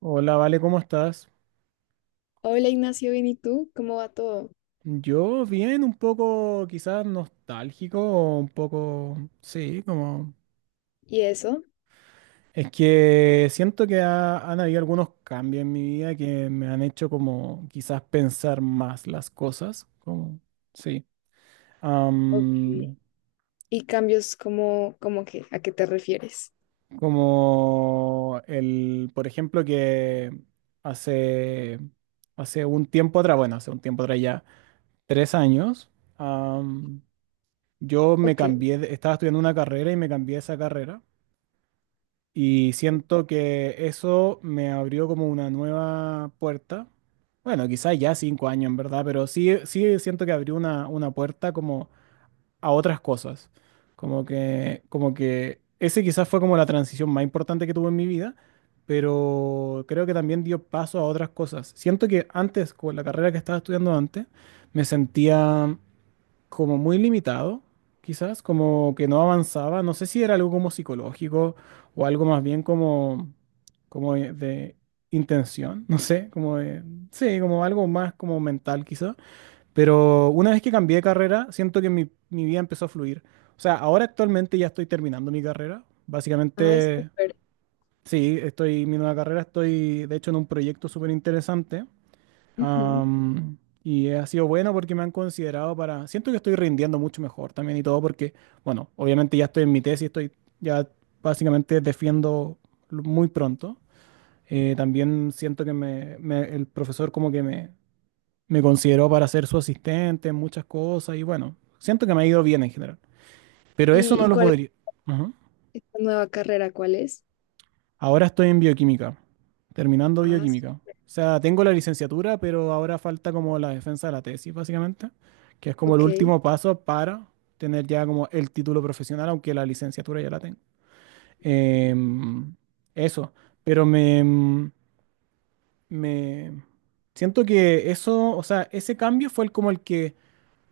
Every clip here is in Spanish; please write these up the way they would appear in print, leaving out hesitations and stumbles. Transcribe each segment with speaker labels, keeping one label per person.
Speaker 1: Hola, Vale, ¿cómo estás?
Speaker 2: Hola Ignacio, bien, ¿y tú? ¿Cómo va todo?
Speaker 1: Yo bien, un poco quizás nostálgico, o un poco, sí, como...
Speaker 2: ¿Y eso?
Speaker 1: Es que siento que han habido algunos cambios en mi vida que me han hecho como quizás pensar más las cosas, como, sí.
Speaker 2: Ok.
Speaker 1: Am,
Speaker 2: ¿Y cambios como, a qué te refieres?
Speaker 1: Como el, por ejemplo, que hace, hace un tiempo atrás, bueno, hace un tiempo atrás ya, 3 años. Yo me
Speaker 2: Ok.
Speaker 1: cambié, estaba estudiando una carrera y me cambié a esa carrera y siento que eso me abrió como una nueva puerta. Bueno, quizás ya 5 años en verdad, pero sí, sí siento que abrió una puerta como a otras cosas. Como que ese quizás fue como la transición más importante que tuve en mi vida, pero creo que también dio paso a otras cosas. Siento que antes, con la carrera que estaba estudiando antes, me sentía como muy limitado, quizás, como que no avanzaba. No sé si era algo como psicológico o algo más bien como, como de intención, no sé, como de, sí, como algo más como mental quizás. Pero una vez que cambié de carrera, siento que mi vida empezó a fluir. O sea, ahora actualmente ya estoy terminando mi carrera.
Speaker 2: Ay,
Speaker 1: Básicamente,
Speaker 2: súper.
Speaker 1: sí, estoy, mi nueva carrera, estoy de hecho en un proyecto súper interesante.
Speaker 2: Ujú.
Speaker 1: Am, y ha sido bueno porque me han considerado para... Siento que estoy rindiendo mucho mejor también y todo porque, bueno, obviamente ya estoy en mi tesis, estoy ya básicamente defiendo muy pronto. También siento que el profesor como que me consideró para ser su asistente en muchas cosas y bueno, siento que me ha ido bien en general. Pero eso
Speaker 2: ¿Y,
Speaker 1: no
Speaker 2: y
Speaker 1: lo
Speaker 2: cuál es
Speaker 1: podría... Ujú.
Speaker 2: esta nueva carrera? ¿Cuál es?
Speaker 1: Ahora estoy en bioquímica, terminando
Speaker 2: Ah, s-
Speaker 1: bioquímica. O sea, tengo la licenciatura, pero ahora falta como la defensa de la tesis, básicamente, que es como el
Speaker 2: ok.
Speaker 1: último paso para tener ya como el título profesional, aunque la licenciatura ya la tengo. Em, eso, pero me siento que eso, o sea, ese cambio fue el como el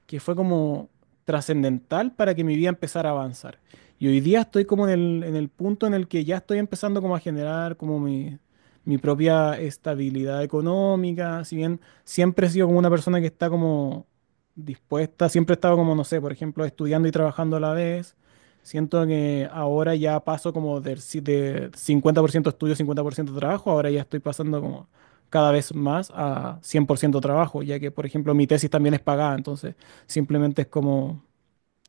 Speaker 1: que fue como trascendental para que mi vida empezara a avanzar. Y hoy día estoy como en en el punto en el que ya estoy empezando como a generar como mi propia estabilidad económica, si bien siempre he sido como una persona que está como dispuesta, siempre he estado como, no sé, por ejemplo, estudiando y trabajando a la vez. Siento que ahora ya paso como del si- de 50% estudio, 50% trabajo, ahora ya estoy pasando como cada vez más a 100% trabajo, ya que, por ejemplo, mi tesis también es pagada, entonces simplemente es como,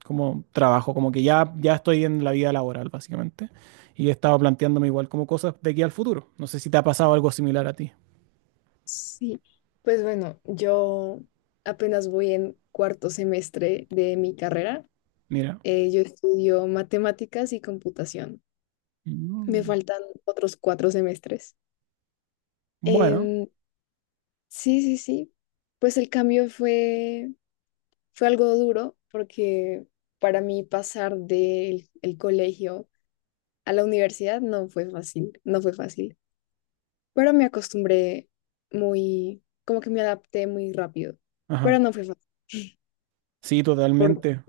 Speaker 1: como trabajo, como que ya estoy en la vida laboral, básicamente. Y he estado planteándome igual como cosas de aquí al futuro. No sé si te ha pasado algo similar a ti.
Speaker 2: Sí. Pues bueno, yo apenas voy en 4.º semestre de mi carrera.
Speaker 1: Mira.
Speaker 2: Yo estudio matemáticas y computación. Me
Speaker 1: Mm.
Speaker 2: faltan otros 4 semestres.
Speaker 1: Bueno,
Speaker 2: Em, sí, sí, sí. Pues el cambio fue, fue algo duro porque para mí pasar del el colegio a la universidad no fue fácil, no fue fácil, pero me acostumbré muy, como que me adapté muy rápido, pero
Speaker 1: ajá.
Speaker 2: no fue fácil.
Speaker 1: Sí,
Speaker 2: Porque,
Speaker 1: totalmente.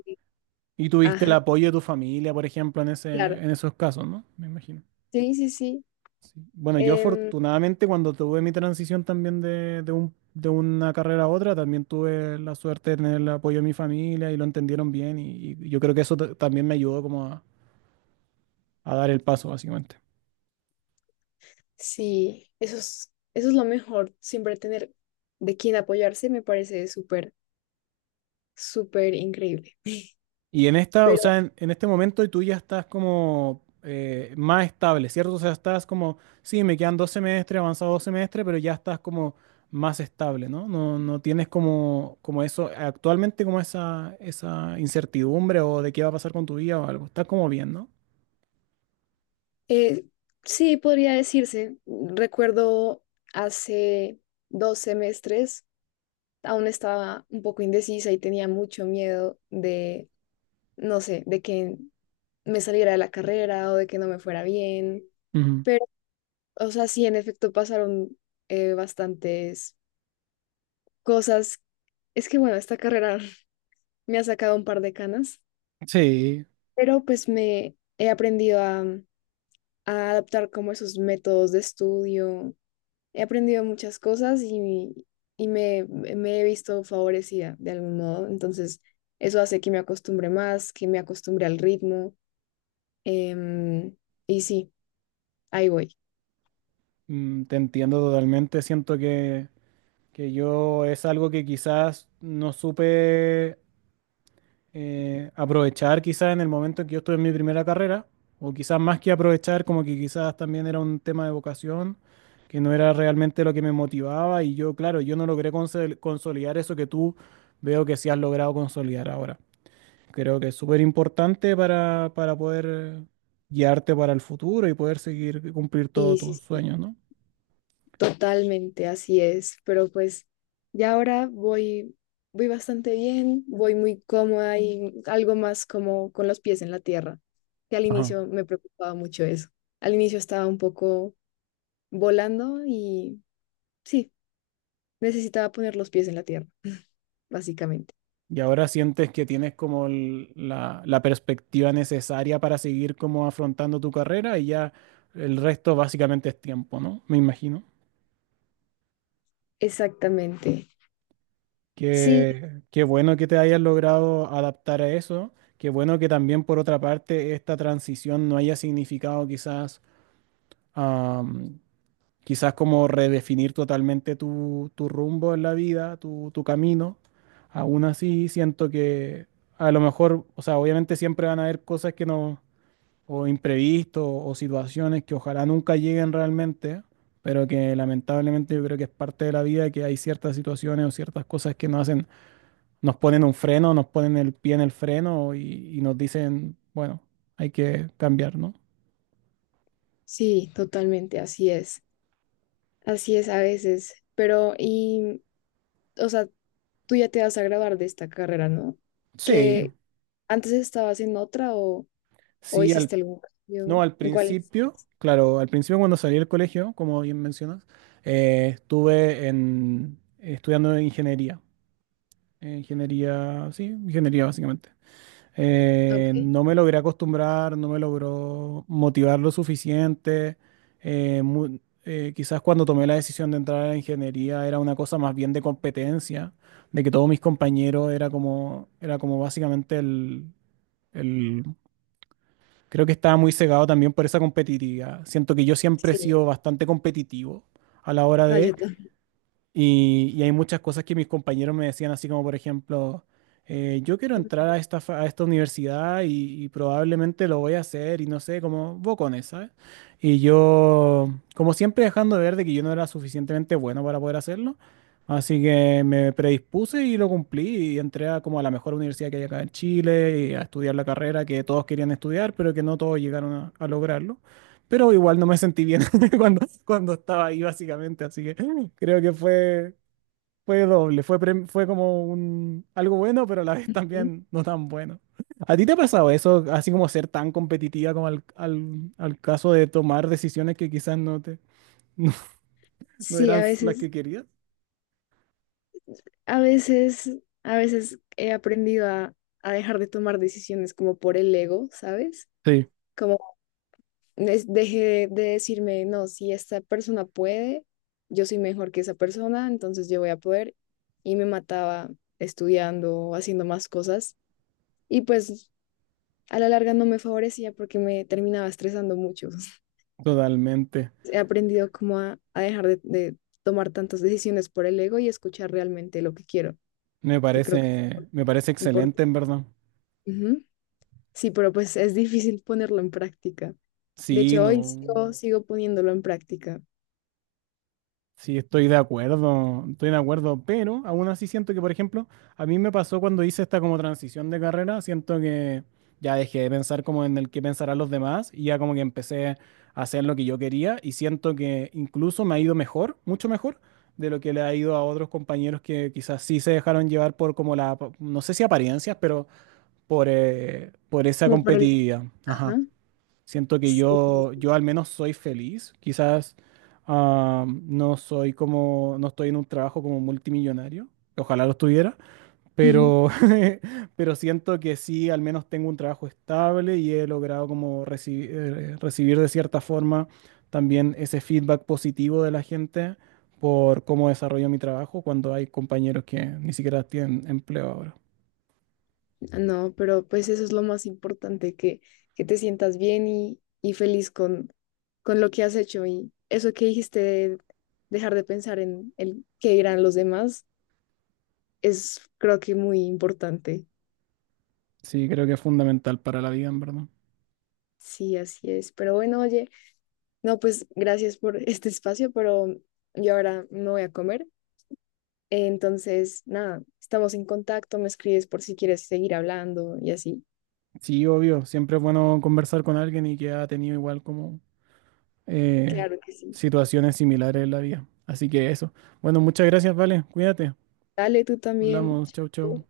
Speaker 1: Y tuviste el
Speaker 2: ajá,
Speaker 1: apoyo de tu familia, por ejemplo, en
Speaker 2: claro,
Speaker 1: en esos casos, ¿no? Me imagino.
Speaker 2: sí, sí, sí.
Speaker 1: Sí. Bueno, yo
Speaker 2: Em,
Speaker 1: afortunadamente cuando tuve mi transición también de una carrera a otra, también tuve la suerte de tener el apoyo de mi familia y lo entendieron bien y yo creo que eso también me ayudó como a dar el paso, básicamente.
Speaker 2: sí, eso es lo mejor, siempre tener de quién apoyarse me parece súper, súper increíble.
Speaker 1: Y en esta, o
Speaker 2: Pero
Speaker 1: sea, en este momento tú ya estás como más estable, ¿cierto? O sea, estás como, sí, me quedan 2 semestres, avanzado 2 semestres, pero ya estás como más estable, ¿no? No, no tienes como, como eso, actualmente como esa incertidumbre o de qué va a pasar con tu vida o algo. Estás como bien, ¿no?
Speaker 2: Eh, sí, podría decirse. Recuerdo hace 2 semestres, aún estaba un poco indecisa y tenía mucho miedo de, no sé, de que me saliera de la carrera o de que no me fuera bien.
Speaker 1: Ujú.
Speaker 2: Pero, o sea, sí, en efecto pasaron, bastantes cosas. Es que, bueno, esta carrera me ha sacado un par de canas,
Speaker 1: Sí,
Speaker 2: pero pues me he aprendido a adaptar como esos métodos de estudio. He aprendido muchas cosas y, y me he visto favorecida de algún modo. Entonces, eso hace que me acostumbre más, que me acostumbre al ritmo. em, y sí, ahí voy.
Speaker 1: mm, te entiendo totalmente. Siento que yo es algo que quizás no supe aprovechar quizás en el momento en que yo estuve en mi primera carrera, o quizás más que aprovechar, como que quizás también era un tema de vocación, que no era realmente lo que me motivaba y yo, claro, yo no logré consolidar eso que tú veo que sí has logrado consolidar ahora. Creo que es súper importante para poder guiarte para el futuro y poder seguir cumplir todos
Speaker 2: Y sí,
Speaker 1: tus
Speaker 2: sí,
Speaker 1: sueños, ¿no?
Speaker 2: totalmente así es. Pero pues ya ahora voy, voy bastante bien, voy muy cómoda y algo más como con los pies en la tierra, que al
Speaker 1: Ajá.
Speaker 2: inicio me preocupaba mucho eso. Al inicio estaba un poco volando y sí, necesitaba poner los pies en la tierra. Básicamente.
Speaker 1: Y ahora sientes que tienes como la perspectiva necesaria para seguir como afrontando tu carrera y ya el resto básicamente es tiempo, ¿no? Me imagino.
Speaker 2: Exactamente. Sí,
Speaker 1: Qué, qué bueno que te hayas logrado adaptar a eso. Qué bueno que también por otra parte esta transición no haya significado quizás, am, quizás como redefinir totalmente tu rumbo en la vida, tu camino. Aún así siento que a lo mejor, o sea, obviamente siempre van a haber cosas que no o imprevistos o situaciones que ojalá nunca lleguen realmente, pero que lamentablemente yo creo que es parte de la vida que hay ciertas situaciones o ciertas cosas que nos hacen, nos ponen un freno, nos ponen el pie en el freno y nos dicen, bueno, hay que cambiar, ¿no?
Speaker 2: sí, totalmente, así es. Así es a veces. Pero, y, o sea, tú ya te vas a graduar de esta carrera, ¿no?
Speaker 1: Sí,
Speaker 2: Que antes estabas en otra o
Speaker 1: sí,
Speaker 2: hiciste
Speaker 1: al,
Speaker 2: algún
Speaker 1: no,
Speaker 2: cambio.
Speaker 1: al
Speaker 2: ¿En cuál
Speaker 1: principio,
Speaker 2: estás?
Speaker 1: claro, al principio cuando salí del colegio, como bien mencionas, estuve en, estudiando ingeniería, ingeniería, sí, ingeniería básicamente.
Speaker 2: Ok,
Speaker 1: No me logré acostumbrar, no me logró motivar lo suficiente. eh, mu- quizás cuando tomé la decisión de entrar a la ingeniería era una cosa más bien de competencia, de que todos mis compañeros era como básicamente el- creo que estaba muy cegado también por esa competitividad. Siento que yo siempre he
Speaker 2: sí.
Speaker 1: sido bastante competitivo a la hora
Speaker 2: Ah, yo
Speaker 1: de
Speaker 2: también.
Speaker 1: y hay muchas cosas que mis compañeros me decían, así como por ejemplo, yo quiero entrar a a esta universidad y probablemente lo voy a hacer y no sé, como bocones, ¿sabes? Y yo, como siempre, dejando de ver de que yo no era suficientemente bueno para poder hacerlo, así que me predispuse y lo cumplí y entré a como a la mejor universidad que hay acá en Chile y a estudiar la carrera que todos querían estudiar, pero que no todos llegaron a lograrlo. Pero igual no me sentí bien cuando, cuando estaba ahí, básicamente. Así que creo que fue, fue doble. Fue, fue como un, algo bueno, pero a la vez
Speaker 2: Ujú.
Speaker 1: también no tan bueno. ¿A ti te ha pasado eso, así como ser tan competitiva como al caso de tomar decisiones que quizás no te, no, no
Speaker 2: Sí, a
Speaker 1: eran las
Speaker 2: veces,
Speaker 1: que querías?
Speaker 2: a veces, a veces he aprendido a dejar de tomar decisiones como por el ego, ¿sabes?
Speaker 1: Sí,
Speaker 2: Es- deje de decirme, no, si esta persona puede, yo soy mejor que esa persona, entonces yo voy a poder. Y me mataba estudiando, haciendo más cosas. Y pues a la larga no me favorecía porque me terminaba estresando mucho.
Speaker 1: totalmente.
Speaker 2: He aprendido como a, a dejar de tomar tantas decisiones por el ego y escuchar realmente lo que quiero, que creo que es
Speaker 1: Me parece
Speaker 2: importante.
Speaker 1: excelente, en verdad.
Speaker 2: Ujú. Sí, pero pues es difícil ponerlo en práctica. De
Speaker 1: Sí,
Speaker 2: hecho, hoy
Speaker 1: no.
Speaker 2: sigo, sigo poniéndolo en práctica.
Speaker 1: Sí, estoy de acuerdo, pero aún así siento que, por ejemplo, a mí me pasó cuando hice esta como transición de carrera, siento que ya dejé de pensar como en el que pensarán los demás y ya como que empecé a hacer lo que yo quería y siento que incluso me ha ido mejor, mucho mejor de lo que le ha ido a otros compañeros que quizás sí se dejaron llevar por como la, no sé si apariencias, pero por esa
Speaker 2: Como para el...
Speaker 1: competitividad. Ajá.
Speaker 2: Ajá.
Speaker 1: Siento que
Speaker 2: Sí.
Speaker 1: yo al menos soy feliz. Quizás no soy como, no estoy en un trabajo como multimillonario. Ojalá lo estuviera,
Speaker 2: Ujú.
Speaker 1: pero, pero siento que sí, al menos tengo un trabajo estable y he logrado como recibir de cierta forma también ese feedback positivo de la gente por cómo desarrollo mi trabajo cuando hay compañeros que ni siquiera tienen empleo ahora.
Speaker 2: No, pero pues eso es lo más importante, que te sientas bien y feliz con lo que has hecho. Y eso que dijiste de dejar de pensar en el qué dirán los demás es creo que muy importante.
Speaker 1: Sí, creo que es fundamental para la vida, en verdad.
Speaker 2: Sí, así es. Pero bueno, oye, no, pues gracias por este espacio, pero yo ahora me voy a comer. Entonces, nada, estamos en contacto, me escribes por si quieres seguir hablando y así.
Speaker 1: Sí, obvio, siempre es bueno conversar con alguien y que ha tenido igual como eh,
Speaker 2: Claro que sí.
Speaker 1: situaciones similares en la vida. Así que eso. Bueno, muchas gracias, vale. Cuídate.
Speaker 2: Dale, tú también.
Speaker 1: Hablamos. Chau, chau.
Speaker 2: Chao.